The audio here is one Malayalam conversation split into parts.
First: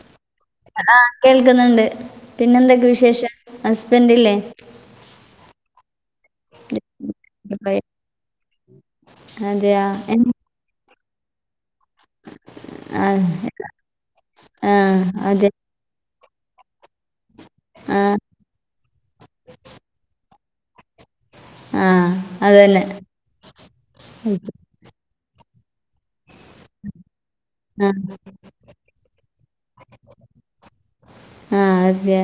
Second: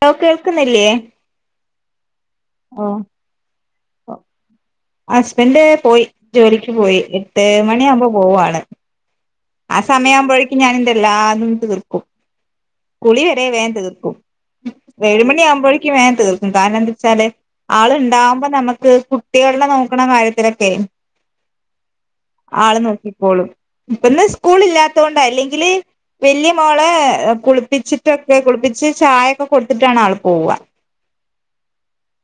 ലോ കേൾക്ക്ന്നില്ലേ കേൾക്ക്ന്ന് ണ്ട് എന്തെക്കെ വിശേഷം ഹസ്ബൻഡില്ലേ ഹസ്ബൻഡ് പോയി ജോലിക്ക് പോയി എട്ട് പോയി. മണിയാവുമ്പോ പോവും ആള് അതെയാ എട്ടണിയാവുമ്പോഴേക്കും ഞാനെന്റെ എല്ലാതും തീർ ക്കും കുളി ആഹ് വരെ വേം തീർക്കും ആഹ് ഏഴുമണി അതെ ആവുമ്പോഴേക്കും വേം തീർ ക്കും കാരണം എന്താച്ചാല് ആള് ആഹ് ണ്ടാവുമ്പോ നമക്ക് കുട്ടികളുടെ നോക്കണ കാര്യത്തിലൊക്കെയ് ആഹ് ആള് അതന്നെ നോക്കിപ്പോളും ഇപ്പിന്ന് സ്കൂളി ല്ലാത്തോണ്ടാ അല്ലെങ്കില് വല്യ മോളെ ആഹ് കുളിപ്പിച്ചിട്ടൊക്കെ കുളിപ്പിച്ച് ചായയൊക്കെ കൊടുത്തിട്ടാണ് ആള് പോവ്അ ആഹ് അത്യാ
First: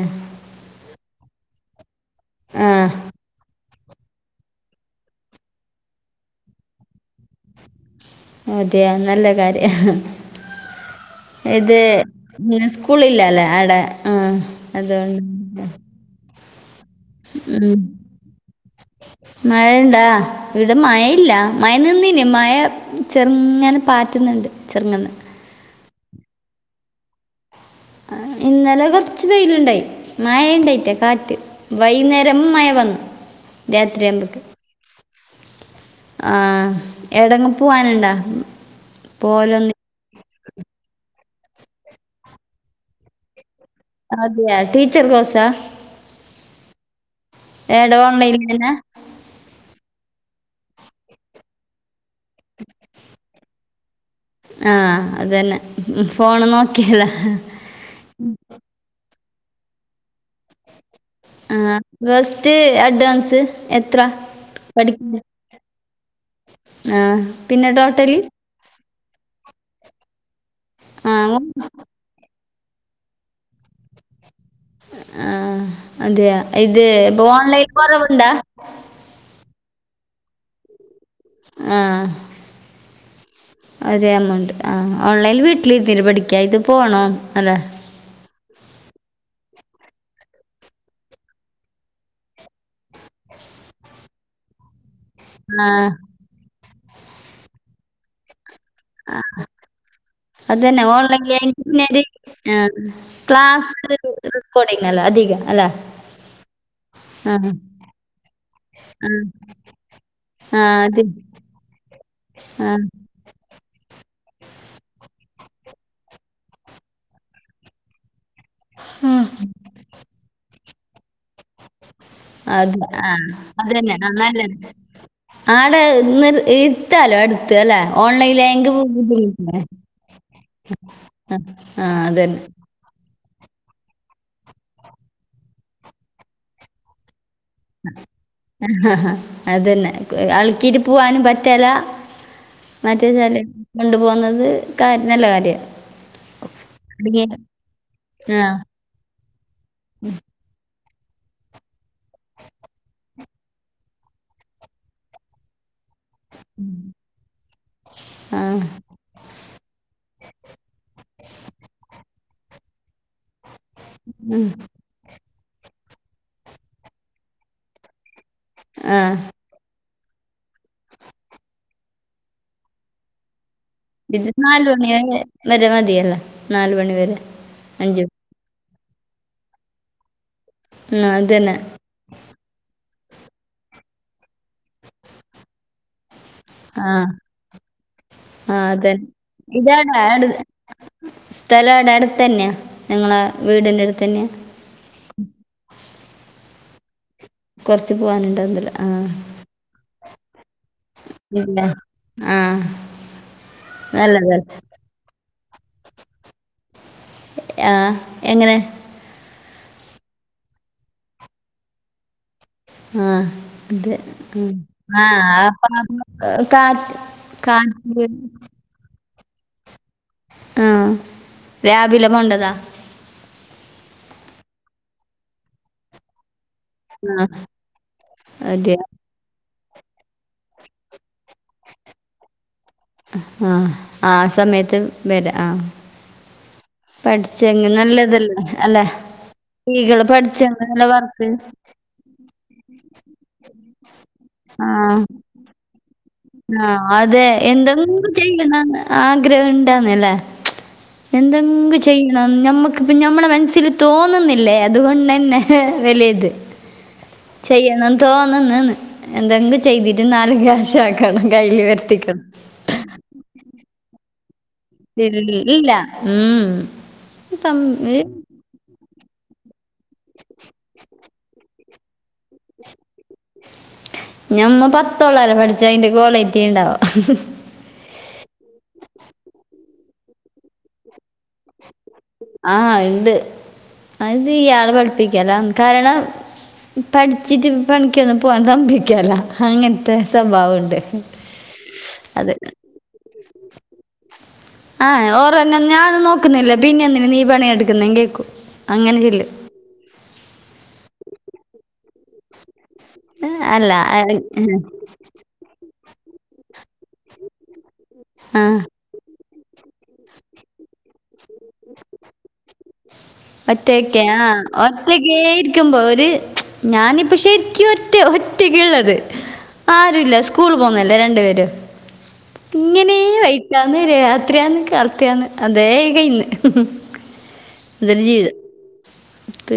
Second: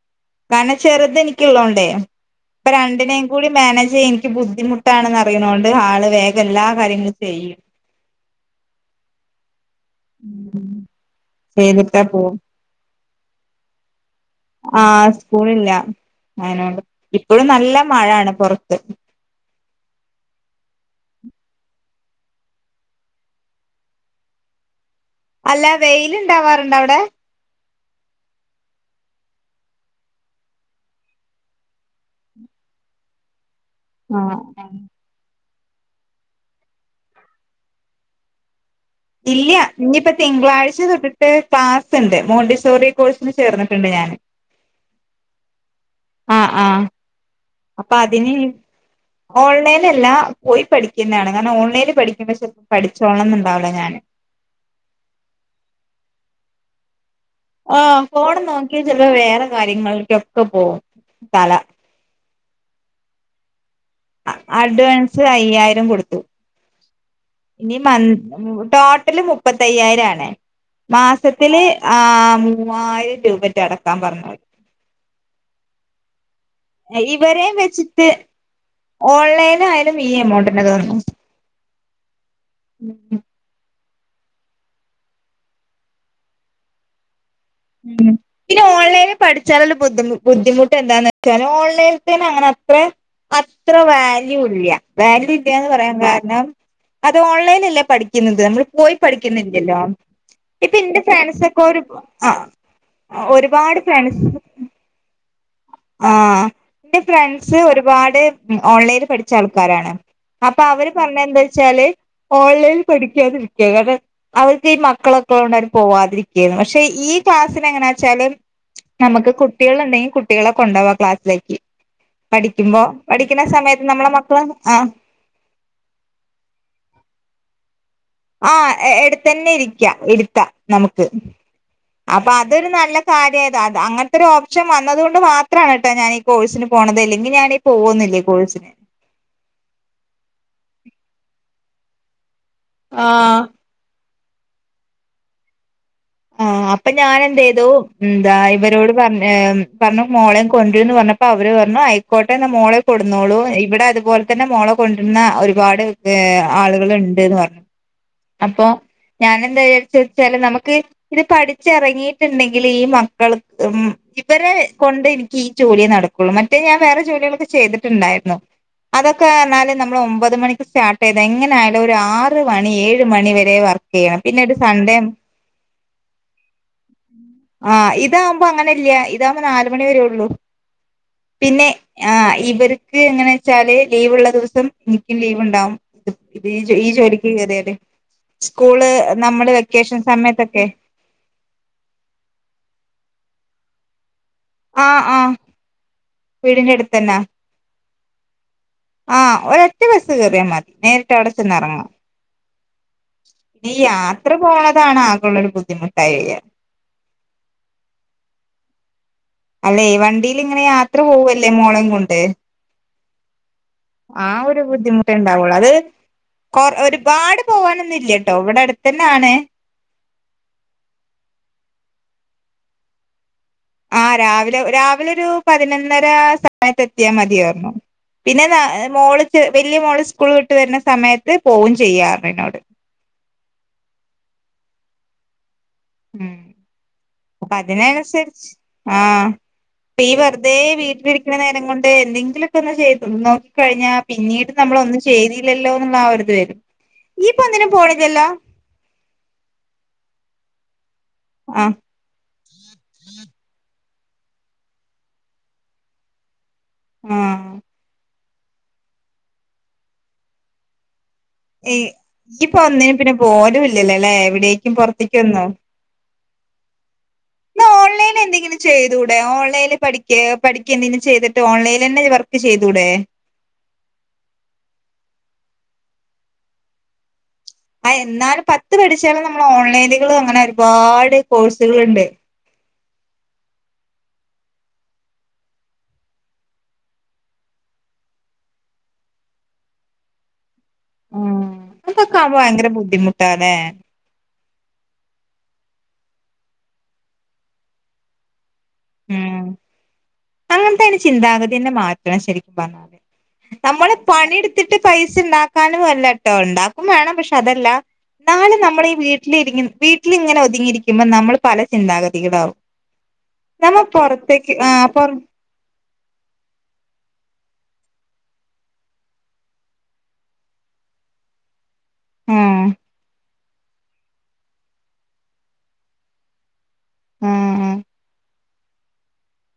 കാരണം ചെറുത് എനിക്ക്ള്ളോണ്ടേ ഇപ്പ ആഹ് രണ്ടിനേം കൂടി മാനേജ് ചെയ്യ എനിക്ക് ബുദ്ധിമുട് ട്ടാണ്ന്നറിയ്ണോണ്ട് ആള് വേഗം എല്ലാ കാര്യങ്ങളും ചെയ്യും അതെ നല്ല കാര്യ ഇഹ് ഇത് ചെയ്തിട്ടേ പോവും [unintelligible] സ്കൂ സ്കൂളില്ലാല്ലേ അവടെ ആഹ് ആ അതുകൊണ്ട് സ്കൂളില്ല അയിനൊണ്ട് ഇപ്പഴും നല്ല ഉം മഴാണ് പൊർത്ത് മഴണ്ടാ ഇവിട മയയില്ല മയ നിന്നിനി മയ ചെർങ്ങനേ പാറ്റ്ന്നുണ്ട് ചെർങ്ങനേ അല്ല വെയില്ണ്ടാവാറ്ണ്ടോ അവ്ടെ ആ ഇന്നലെ കൊർച്ച് വെയില്ണ്ടായി മയയിണ്ടായിറ്റ കാറ്റ് വൈന്നേരം മയ വന്നു ആഹ് രാത്രിയാവുമ്പക്ക് ആഹ് എവടേങ്ങും പൂവാന്ണ്ടാ ഇല്ല്യാ ഇഞ്ഞിപ്പ തിങ്കളാഴ്ച തൊട്ട്ട്ട് ക്ലാസ്സ്ണ്ട് മോണ്ടിസോറി കോഴ്സിന് ചേർന്ന്ട്ട്ണ്ട് ഞാന് അതെയാ ടീച്ചർ കോഴ്സാ ആ ആ എട അപ്പ അതിന് ഓൺലൈനിൽ തന്നെ ഓൺലൈനല്ല പോയി പഠിക്കുന്നാണ് കാരണം ഓൺലൈൻല് പഠി ഒരുപക്ഷേ പഠിച്ചോൾണംന്നുണ്ടാവൂല ഞാന് ആ അതന്ന ഫോണ് നോക്കിയല്ലാ ഹ് ആ ഫോണ് നോക്കിഴ ചെൽപ്പ വേറെ കാര്യങ്ങൾക്കൊക്കെ പോവും തല ആ ഫസ്റ്റ് അഡ്വാൻസ് എത്ര അ അഡ്വാൻസ് അയ്യായിരം കൊടുത്തു ആഹ് ഈ മന്ത് ഉം ടോട്ടല് മുപ്പത്തയ്യായിരം ആണേ ആ മാസത്തില് ഓ- ആ മൂവായിരം രൂപറ്റേ അടക്കാൻ പറഞ്ഞോര് ആഹ് അതെയാ ഇത് പ്പൊ ഓൺലൈൻല് കൊറവ്ണ്ടാ ഓൺലൈനായാലും ഈ എമൗണ്ടന്നെ തോന്നുന്നു ആഹ് ഉം ഉം ഒരേ എമൗണ്ട് ആ ഓൺലൈല് വീട്ടില്ര്ത്തീട്ടു പഠിക്ക ഇത് പോണോ അല്ലേ ഉം പിന്ന ഓൺലൈൻല് പഠിച്ചാല്ള്ള ബദ്ധിമു ബുദ്ധിമുട്ട് എന്താന്ന് വെച്ചാല് ഓൺലൈൻത്തേനങ്ങനെ അത്രേ അത്ര വാല്യൂ ഇല്ല വാല്യൂ ആ ഇല്ലാന്ന് പറയാൻ കാര്ണം അത് ഓൺലൈനല്ലേ പഠിക്കുന്നത് നമ്മള് പോയി പഠിക്കുന്നില്ലല്ലോ അത് ഇപ്പ തന്നെ ഇന്റെ ഓൺലൈനിൽ ഫ്രണ്ട്സൊക്കെ എനിക്ക് ഒര് പിന്നെ ഒരു ആ ക്ലാസ് റെക്കോർഡിങ്ങല്ലെ അധിക അല്ലെ ആ ഇന്റെ ഫ്രണ്ട്സ് ഒരുപാട് ഓൺലൈന്ന് ആ പഠിച്ച ആൾക്കാരാണ് അപ്പ ആ അവര് അത് പർഞ്ഞ എന്താച്ചാല് ആ ഓൺലൈൻല് പഠിക്കാതിരിക്കുക കാര അവർക്ക് ഈ മക്കളൊക്കെ [unintelligible] പോവാതിരിക്ക്യായിര്ന്നു പക്ഷെ ഈ ക്ലാസ്സിന് എങ്ങന വെച്ചാല് ഞമ്മക്ക് കുട്ടികള് ഇണ്ടെങ്കി കുട്ടികളെ കൊണ്ടവാ ക്ലാസ്സിലേക്ക് അത് പഠിക്കുമ്പോ ആ പഠിക്കുന്ന സമയത്ത് നമ്മള മക്കളെ ആ ആട് ഇന്ന് ഇര്ത്താലോ എട് ത്ത് അല്ലേ ആ ഓൺലൈൻ എടുത്തന്നെ ഇരിക്ക [unintelligible] അപ്പ അതൊരു നല്ല കാര്യ അതാ അങ്ങൻത്തൊരു ഓപ്ഷൻ വന്നത് കൊണ്ട് മാത്രാണ് ട്ടോ ഞാന് ഈ കോഴ്സിന് പോണത് ഇല്ലെങ്കി ഞാന് പോവൊന്നില്ല കോഴ്സിന് ആ അതന്നെ ആൾക്കിര് പോവാനും പറ്റല്ല മറ്റേ ച്ചാല് ആഹ് കൊണ്ടു പോവുന്നത് കാര് നല്ല കാര്യ ആ അപ്പ ഞാനന്തേയ്തു ന്താ ആ ഇവരോട് പർ ഏ പർഞ് മോളേം കൊണ്ട്ര്ന്ന് പർഞ്ഞപ്പ അവര് പർഞ്ഞു അയ്ക്കോട്ടെന്ന മോളേം. കൊട്ന്നോളൂ ഇവിടെ അതുപോൽ തന്നെ മോളെ കൊണ്ട്ര്ന്ന ഒരുപാട് ഏ ആള്കള്ണ്ട്ന്ന് പർഞ്ഞു ആ അപ്പോ ഞാന് എന്താ വിചാരിചെച്ചാല് നമുക്ക് ഇത് പഠിച്ചിറങ്ങിയിട്ട്ണ്ടെ ങ്കില് ഈ മക്കൾ ക്കും ഇവരെ കൊണ്ട് എനിക്ക് ഈ ജോലിയേ നടക്കുള്ളൂ മറ്റേ ഞാൻ വേറെ ജോലികളൊക്കെ ചെയ്തിട്ടുണ്ടായിരുന്നു ആ അതൊക്കെ എന്നാലും നമ്മള് ഒമ്പത് മണിക്ക് സ്റ്റാർട്ട് ചെയ്ത എങ്ങനെ ആയാലും ഒരു ആറ് മണി ഏഴ് എട്ട് മണിവരെ വർക്ക്‌. ഇത് നാലുമണി വരെ മതിയല്ല, നാലുമണി വരെ, അഞ്ചു- അപ്പോ അങ്ങനെല്ല, ഇതാവകുമ്പോ നാലുമണി വര ഉള്ളു ആ അത് തന്നെ പിന്നെ, ആഹാ ഇവർക്ക് എങ്ങനെ വെച്ചാല്, ലീവുള്ള ദിവസം എനിക്കും ലീവ് ഉണ്ടാവും. ഈ ഈ ജോലിക്ക് കേറിയാല്. ആഹാ സ്കൂള് അതെ നമ്മള് വെക്കേഷൻ ഇതാണ്. സമയത്തൊക്കെ സ്ഥലം അവിടെ അടുത്ത് തന്നെയാ, നിങ്ങള വീടിന്റെ അടുത്ത് തന്നെയാ. ആഹാ ആഹാ വീടിന്റെ അടുത്ത്തന്നാ. കുറച്ച് പോവാനുണ്ട് അന്നേരം- ആഹാ ഒറ്റ ബസ്സ് കേറിയാൽ മതി നേരിട്ട്- അവിടെ ചെന്ന് ഇല്ല ഇറങ്ങാം. ആ ഈ യാത്ര നല്ലത് പോണ- അതാണ് ആക്കൊഉള്ള ഒരു ബുദ്ധിമുട്ടായി വരിക. ആഹാ എങ്ങനെ. അല്ലെ വണ്ടിയിൽ ഇങ്ങനെ യാത്ര പോവുവല്ലേ മോളേം കൊണ്ട്. ആഹാ അതെ ആ ഒരു ബുദ്ധിമുട്ടേ ആഹാ ഉണ്ടാവുള്ളൂ അത് അപ്പ- കൊ ഒരുപാട് പോകാനൊന്നും- ഇല്ലട്ടോ ഇവിടെ അടുത്ത് തന്നെ ആണ്. ആ രാവിലെ പോവണ്ടതാ. ആഹാ രാവിലെ, രാവിലെ ഒരു പതിനൊന്നര- ത് എത്തിയാൽ ആ മതിപറഞ്ഞു. പിന്നെ അതെയോ മോള്- വലിയ മോള് സ്കൂൾ വിട്ട് വരുന്ന, സമയത്ത് പോവുകയും ചെയ്യാ പറഞ്ഞു എന്നോട്. ആഹാ ആ സമയത്ത് വരാ ആഹാ. നല്ലതല്ലേ അതിനനുസരിച്ച് അല്ലേ ആഹാ. സ്ത്രീകൾ അപ്പ ഈ വെറുതെ പഠിച്ചെങ്കിൽ നല്ല വർക്ക് വീട്ടിലിരിക്കുന്ന നേരം കൊണ്ട് എന്തെങ്കിലും- ഒ ചെയ്ത് നോക്കി കഴിഞ്ഞാൽ, പിന്നീട് നമ്മള് ഒന്നും ചെയ്തില്ലല്ലോ എന്നുള്ള ആ ഒരു ഇത് - ആഹാ അതെ എന്തെങ്കിലും ചെയ്യണ്ട. ആഗ്രഹം ഉണ്ടല്ലേ? എന്തെങ്കിലും ആ ചെയ്യാ- ചെയ്യണം ഞമ്മക്ക് പ്പ ഞമ്മള മനസ്സിൽ തോന്നുന്നില്ലേ, അതുകൊണ്ട് തന്നെ വല്യ ഇത്. ആ ചെയ്യണം തോന്ന്ന്നത് എന്തെങ്കിലും ചെയ്തിട്ട് നാലു ക്യാഷ് ആക്ക- ണം കയ്യിൽ വരുത്തിക്കണം. ഇപ്പോ ഒന്നിന് പിന്നെ പോലുംല്ലല്ലോ അല്ലേ? എവിടെ. ഇല്ല ഉം. ചെയ്തുടെ? ഓൺലൈനിൽ പഠക്ക, പഠിക്ക എന്തെങ്കിലും ചെയ്തിട്ട്, ഓൺലൈനിൽ തന്നെ വർക്ക് ചെയ്തൂടെ? ഞമ്മ പത്തോള്ളാര പഠിച്ച, അതിന്റെ ക്വാളിറ്റി ഉണ്ടാവ. ആഹാ എന്നാലും പത്ത് പഠിച്ചാലും, നമ്മള് ഓൺലൈനുകള് അങ്ങനെ, ഒരുപാട് കോഴ്സുകളുണ്ട്. ആഹ് ഉണ്ട് അത്യാളെ പഠിപ്പിക്കല കാരണം, പഠിച്ചിട്ട് പണിക്കൊന്നും പോകൻ സമ്മേക്കേല, അങ്ങനത്തെ സ്വഭാവംണ്ട്. ഉം ഇങ്ങനെയൊക്കെയാവുമ്പോ- ഭയങ്കര ബുദ്ധിമുട്ടാല്ലെ? ആഹ് ഓർന്നെ ഞാൻ- നോക്കുന്നില്ലേ? പിന്നെ എന്ന നീ പണിയെടുക്കുന്നേ കേൾക്കൂ, അങ്ങനെ ചെല്ലും. ഇങ്ങൻതൊരു ചിന്താഗതിന്നെ- മാറ്റണം ശരിക്കും പറഞ്ഞ, അല്ല ഞമ്മള് പണിയെടുത്തിട്ട്- പൈസണ്ടാക്കാനും വല്ലട്ടോ, ഉണ്ടാക്കും വേണം, പക്ഷെ അതല്ല ആ നാളെ നമ്മള് ഈ വീട്ടിലിരിങ്ങ- വീട്ടിലിങ്ങനെ- ഒതുങ്ങിയിരിക്കുമ്പോൾ നമ്മൾ പല ചിന്താഗതികളാവും. നമ്മ ഒറ്റക്കാ പൊറത്തേക്ക് ആ പൊറ ഒറ്റക്കെ രിമ്പോ ഒരു, ഞാനിപ്പോ ശരിക്കും ഒറ്റ ഒറ്റക്ക്ള്ളത്. ആരുല്ല സ്കൂൾ പോന്നല്ലേ രണ്ടു പേര്. ആഹ് ഇങ്ങനെ വൈറ്റാന്ന്, രാത്രിയാന്ന്, കറത്തിയാന്ന് അതേ കയിന്ന്. മ്മ്.. ഇതല് ജീവിതം,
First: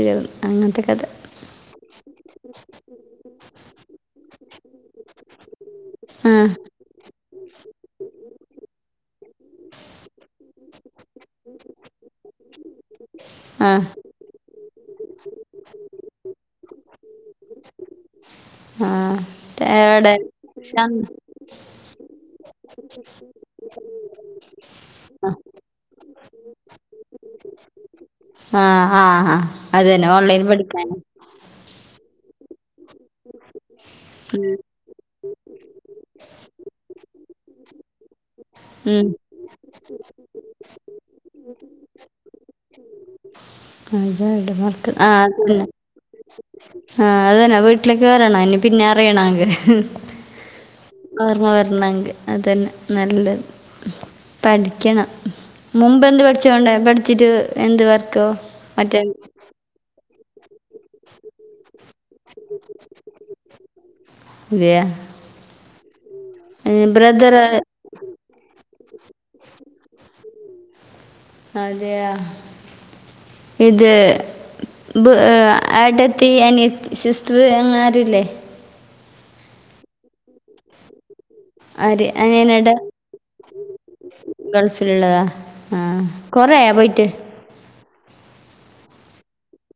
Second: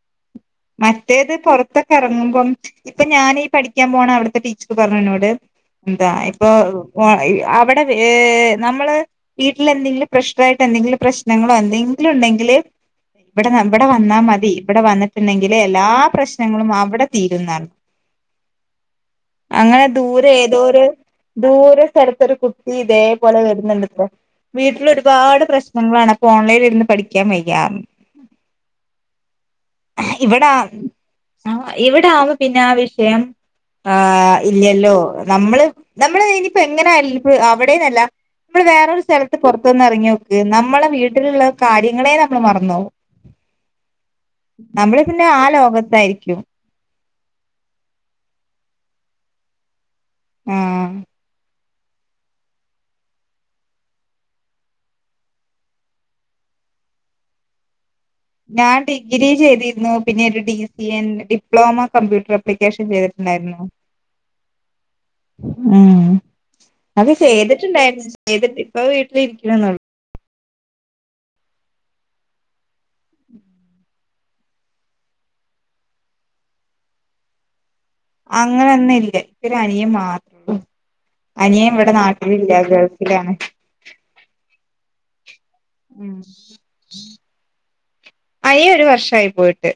യന്ന് അങ്ങനെ. മറ്റേത് പുറത്തൊക്കെ ഇറങ്ങുമ്പം, ഇപ്പോ ഞാനീ പഠിക്കാൻ പോണ അവിടത്തെ ടീച്ചർ പറഞ്ഞതിനോട്- എന്താ ആ ഇപ്പോ - ഓ അവിടെ നമ്മള് വീട്ടിൽ- എന്തെങ്കിലും പ്രഷർ ആായിട്ട് എന്തെങ്കിലും- പ്രശ്നങ്ങളോ എന്തെങ്കിലും ഉണ്ടെങ്കിൽ ഇവിടെ, ആ ഇവിടെ വന്നാൽ മതി ഇവിടെ വന്ന- ണ്ടെങ്കില് എല്ലാ പ്രശ്നങ്ങളും അവിടെ തീരുന്നർ ആഹ് അങ്ങനെ ദൂരെ ഏതോരു ദൂരെ സ്ഥലത്തൊരു കുട്ടി ഇതേപോലെ വരുന്നുണ്ടത്രേ വീട്ടിൽ ഒരുപാട് പ്രശ്നങ്ങളാണ് അപ്പൊ ഓൺലൈന് ഇരുന്ന് പഠിക്കാൻ വയ്യാ ആഹ് ആഹ് ആ അതന്നെ ഓൺലൈൻ ഇവിടെ പഠിക്കാന ആഹ് ഇവിടെ ആവുമ്പോ പിന്നെ ആ വിഷയം ആ ഇല്ലല്ലോ നമ്മള് നമ്മള് ഇനിയിപ്പോ എങ്ങനെയല്ല ഇപ്പ അവിടെന്നല്ല നമ്മള് വേറൊരു ഉം സ്ഥലത്ത് പുറത്തത്ത്ന്ന് ഇറങ്ങിയോ നമ്മളെ വീട്ടിലുള്ള കാര്യങ്ങളെ നമ്മൾ മറന്നോവും അതെ നമ്മള് പിന്നെ ആ ലോകത്തായിരിക്കും ആഹ് അതന്നാ വീട്ടിലേക്ക് വരണം അനി പിന്നെ അറിയണങ്ക ആഹ് ഓർമ്മ വരണങ്ക അതന്നെ നല്ലത് പഠിക്കണം മുമ്പന്ത് പഠിച്ചുകോണ്ടേ പഠിച്ചിട്ട് എന്ത് വർക്കും ഞാൻ ഡിഗ്രി ചെയ്തിരുന്നു പിന്നെ ഒരു D C N diploma computer application ചെയ്തിട്ടുണ്ടായിരുന്നു ഇല്ല ഉം അത് ബ്രദർ ചെയ്തിട്ടുണ്ടായിരുന്നു ചെയ്തിട്ട് ഇപ്പ വീട്ടിലിരിക്കണന്നള്ളു അതെയ ഇത് ഏട്ടത്തി അനിയത സിസ്റ്റർ അങ്ങരുല്ലേ അങ്ങനന്നില്ല ഒരു അനിയൻ മാത്രള്ളൂ അനിയൻ ഇവിടെ ആര് നാട്ടിലില്ല ഗൾഫിലാണ് ഗൾഫിൽള്ളതാ ആന് ഉം കൊറയ പോയിട്ട് അയിൻ ഒരു വർഷ ആയി പോയിട്ട്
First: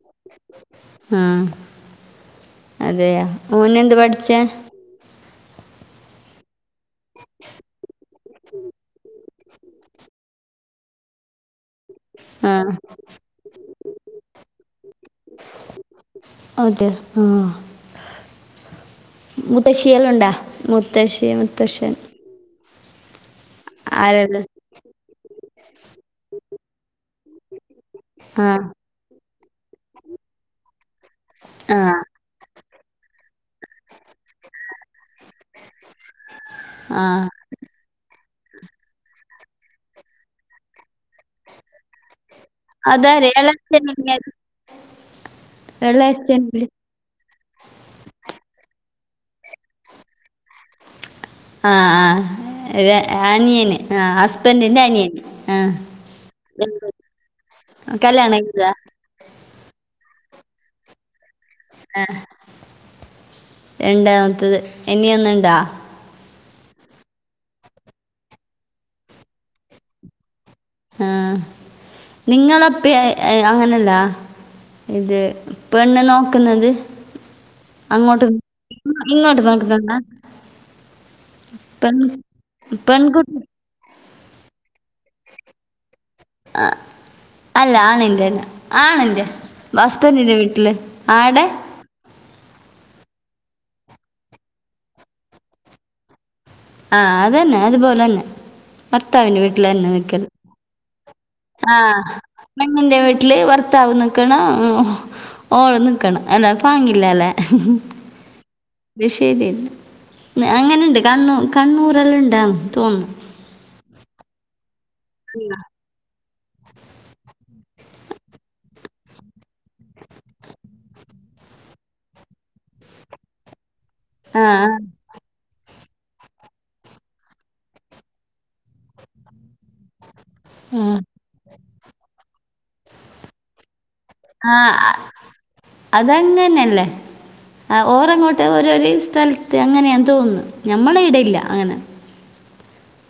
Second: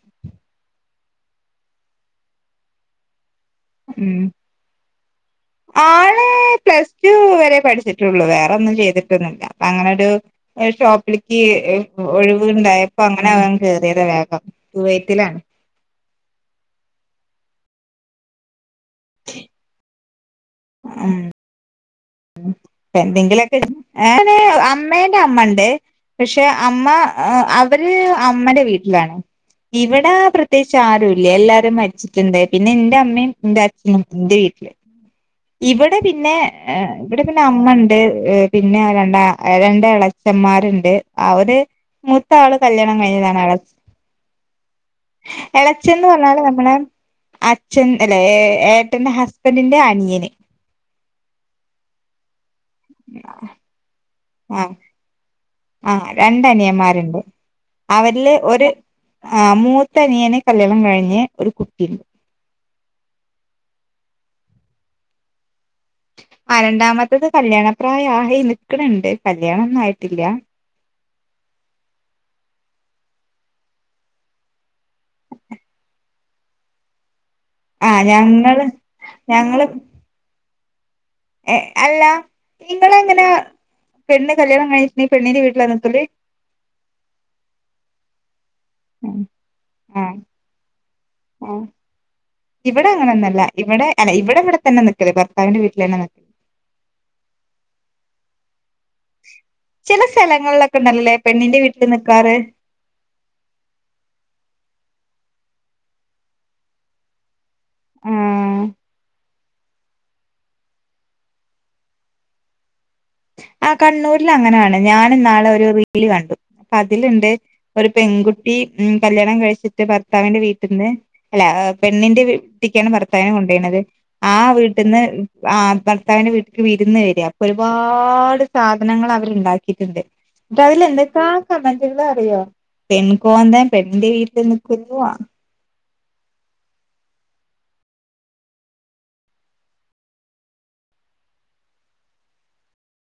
ആഹ് അതെയ ഒന് എന്ത് ഉം പഠിച്ചേ ആള് പ്ലസ് ടു വരെ പഠിച്ചിട്ടുള്ളൂ വേറൊന്നും ചെയ്തിട്ടൊന്നില്ല അപ്പ അങ്ങനൊരു ഒരു ഷോപ്പിലിക്ക് ആ ഒഴിവുണ്ടായപ്പോ അങ്ങനൊകൻ കേറിയത് വേഗം കുവൈതിലാണ് അതെ ആഹ് മുത്തശ്ശീയള്ണ്ടാ മുത്തശ്ശി മുത്തശ്ശൻ എന്തെങ്കിലൊക്കെ ആരല്ല അമ്മേന്റെ അമ്മ ഉണ്ട് പക്ഷെ അമ്മ അവര് ആ അമ്മടെ വീ ഇവിടെ പ്രത്യേകിച്ച് ആരുംല്ല എല്ലാരും ആ മരിച്ചി പിന്നെ എന്റെ അമ്മയും എന്റെ അച്ഛനും എന്റെ വീട്ടില് ഇവിടെ പിന്നെ ആ ഇവിടെ പിന്നെ അ മ്മ ഇണ്ട് പിന്നെ രണ്ട രണ്ട് ഇളച്ചന്മാരുണ്ട് അവര് മൂത്ത ആള് കല്യാണം അതാരെ കഴിഞ്ഞതാണ് അവിടെ ഇളച്ചൻ ഇല്ലേ? ഇളച്ചിന്ന് പറഞ്ഞാല് ഇളയച്ചൻ ഇല്ലേ? നമ്മള് അ ച്ചൻ അല്ല ഏട്ടന്റെ ഹസ്ബന്റിന്റെ അന്യന് ആ ആ അനിയന് ആ ഹസ്ബൻഡിന്റെ അനിയന് ആ രണ്ടനിയന്മാരുണ്ട് ആ അവരില് കല്യാണം ഒര് കഴിച്ചതാ ആഹ് മൂത്തണിയനെ കല്യാണം കഴിഞ്ഞ് ഒരു ആ കുട്ടിയുണ്ട് രണ്ടാമത്തത് ഇനിയ ഒന്ന ഇണ്ടാ ആ രണ്ടാമത്തത് കല്യാണ പ്രായം ആയി നിക്കണണ്ട് കല്യാണ ഒന്നും ആയിട്ടില്ല ആഹ് നിങ്ങളപ്പേ അങ്ങനെല്ലാ ഇത് പെണ്ണ് നോക്ക്ന്നത് ആഹ് ഞങ്ങള് ഞങ്ങള് നോക്കുന്നുണ്ടോ പെൺ അല്ല നിങ്ങ എങ്ങനെ പെൺകുട്ടി പെണ്ണ് കല്യാണം എ കണച്ചട്ടങ്കിൽ പെണ്ണിന്റെ വീട്ടിൽ നിന്നത്തല്ലേ ആ അല്ല ആണിന്റെന്നെ ഉം ആണിന്റെ ആഹ് ഹസ്ബെന്റിന്റെ വീട്ടില് ആട ആഹ് ഇവിടെ അങ്ങനെന്നല്ല ഇവിടെ അഹ് ഇവിടെ ഇവിടെ തന്നെ നിക്കത് ഭർത്താവിന്റെ വീട്ടിൽ തന്നെ നിക്ക ആഹ് അതന്നെ അതുപോലെ തന്നെ ഭർത്താവിൻ്റെ വീട്ടിൽ തന്നെ ചില നിൽക്കൽ സ്ഥലങ്ങളിലൊക്കെ ഉണ്ടല്ലോ പെണ്ണിന്റെ വീട്ടിൽ ആഹ് നിക്കാറ് പെണ്ണിന്റെ വീട്ടില് ഭർത്താവ് നിക്കണം ഓള് നിക്കണം അല്ലെ ഫാങ്ങില്ല അല്ലെ ആഹ് ബദേശേ നില്ല അങ്ങനെയുണ്ട് കണ്ണൂർ കണ്ണൂർല്ലാം ഉണ്ട തോന്നുന്നു ആഹ് കണ്ണൂരിൽ അങ്ങനാണ് ഞാനും നാളെ ഒരു കണ്ടു അപ്പൊ അതിലുണ്ട് ഒരു പെൺകുട്ടി ഉം കല്യാണം കഴിച്ചി ഭർത്താവിന്റെ വീട്ടിൽ നിന്ന് അല്ല പെണ്ണിന്റെ വീട്ടേക്കാണ് ഭർത്താവിനെ കൊണ്ടോണത് ആഹ് വീട്ടന്ന് ആഹ് ഭർത്താവിന്റെ വീട്ടക്ക് വിരുന്ന് വരിക അപ്പൊ ഒരുപാട് ഒരുപാട് സാധനങ്ങൾ അവർണ്ടാക്കിയിട്ടുണ്ട് അപ്പ അതിൽ എന്തൊക്കാ സമ അറിയോ പെൺകോന്തൻ പെണിന്റെ വീട്ടിൽ നിക്കരു പോവാ അതങ്ങതന്നെയല്ലേ ആഹ് ഓർങ്ങോട്ട് ഓരോരു സ്ഥലത്ത് അങ്ങനെയാണ് തോന്നുന്നത് നമ്മളെ ഇടയില്ല അങ്ങനെ [inaudible]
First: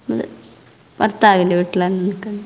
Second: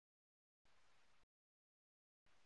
നമ്മൾ ഭർത്താവിൻ്റെ വീട്ടില നിൽക്കുന്നത്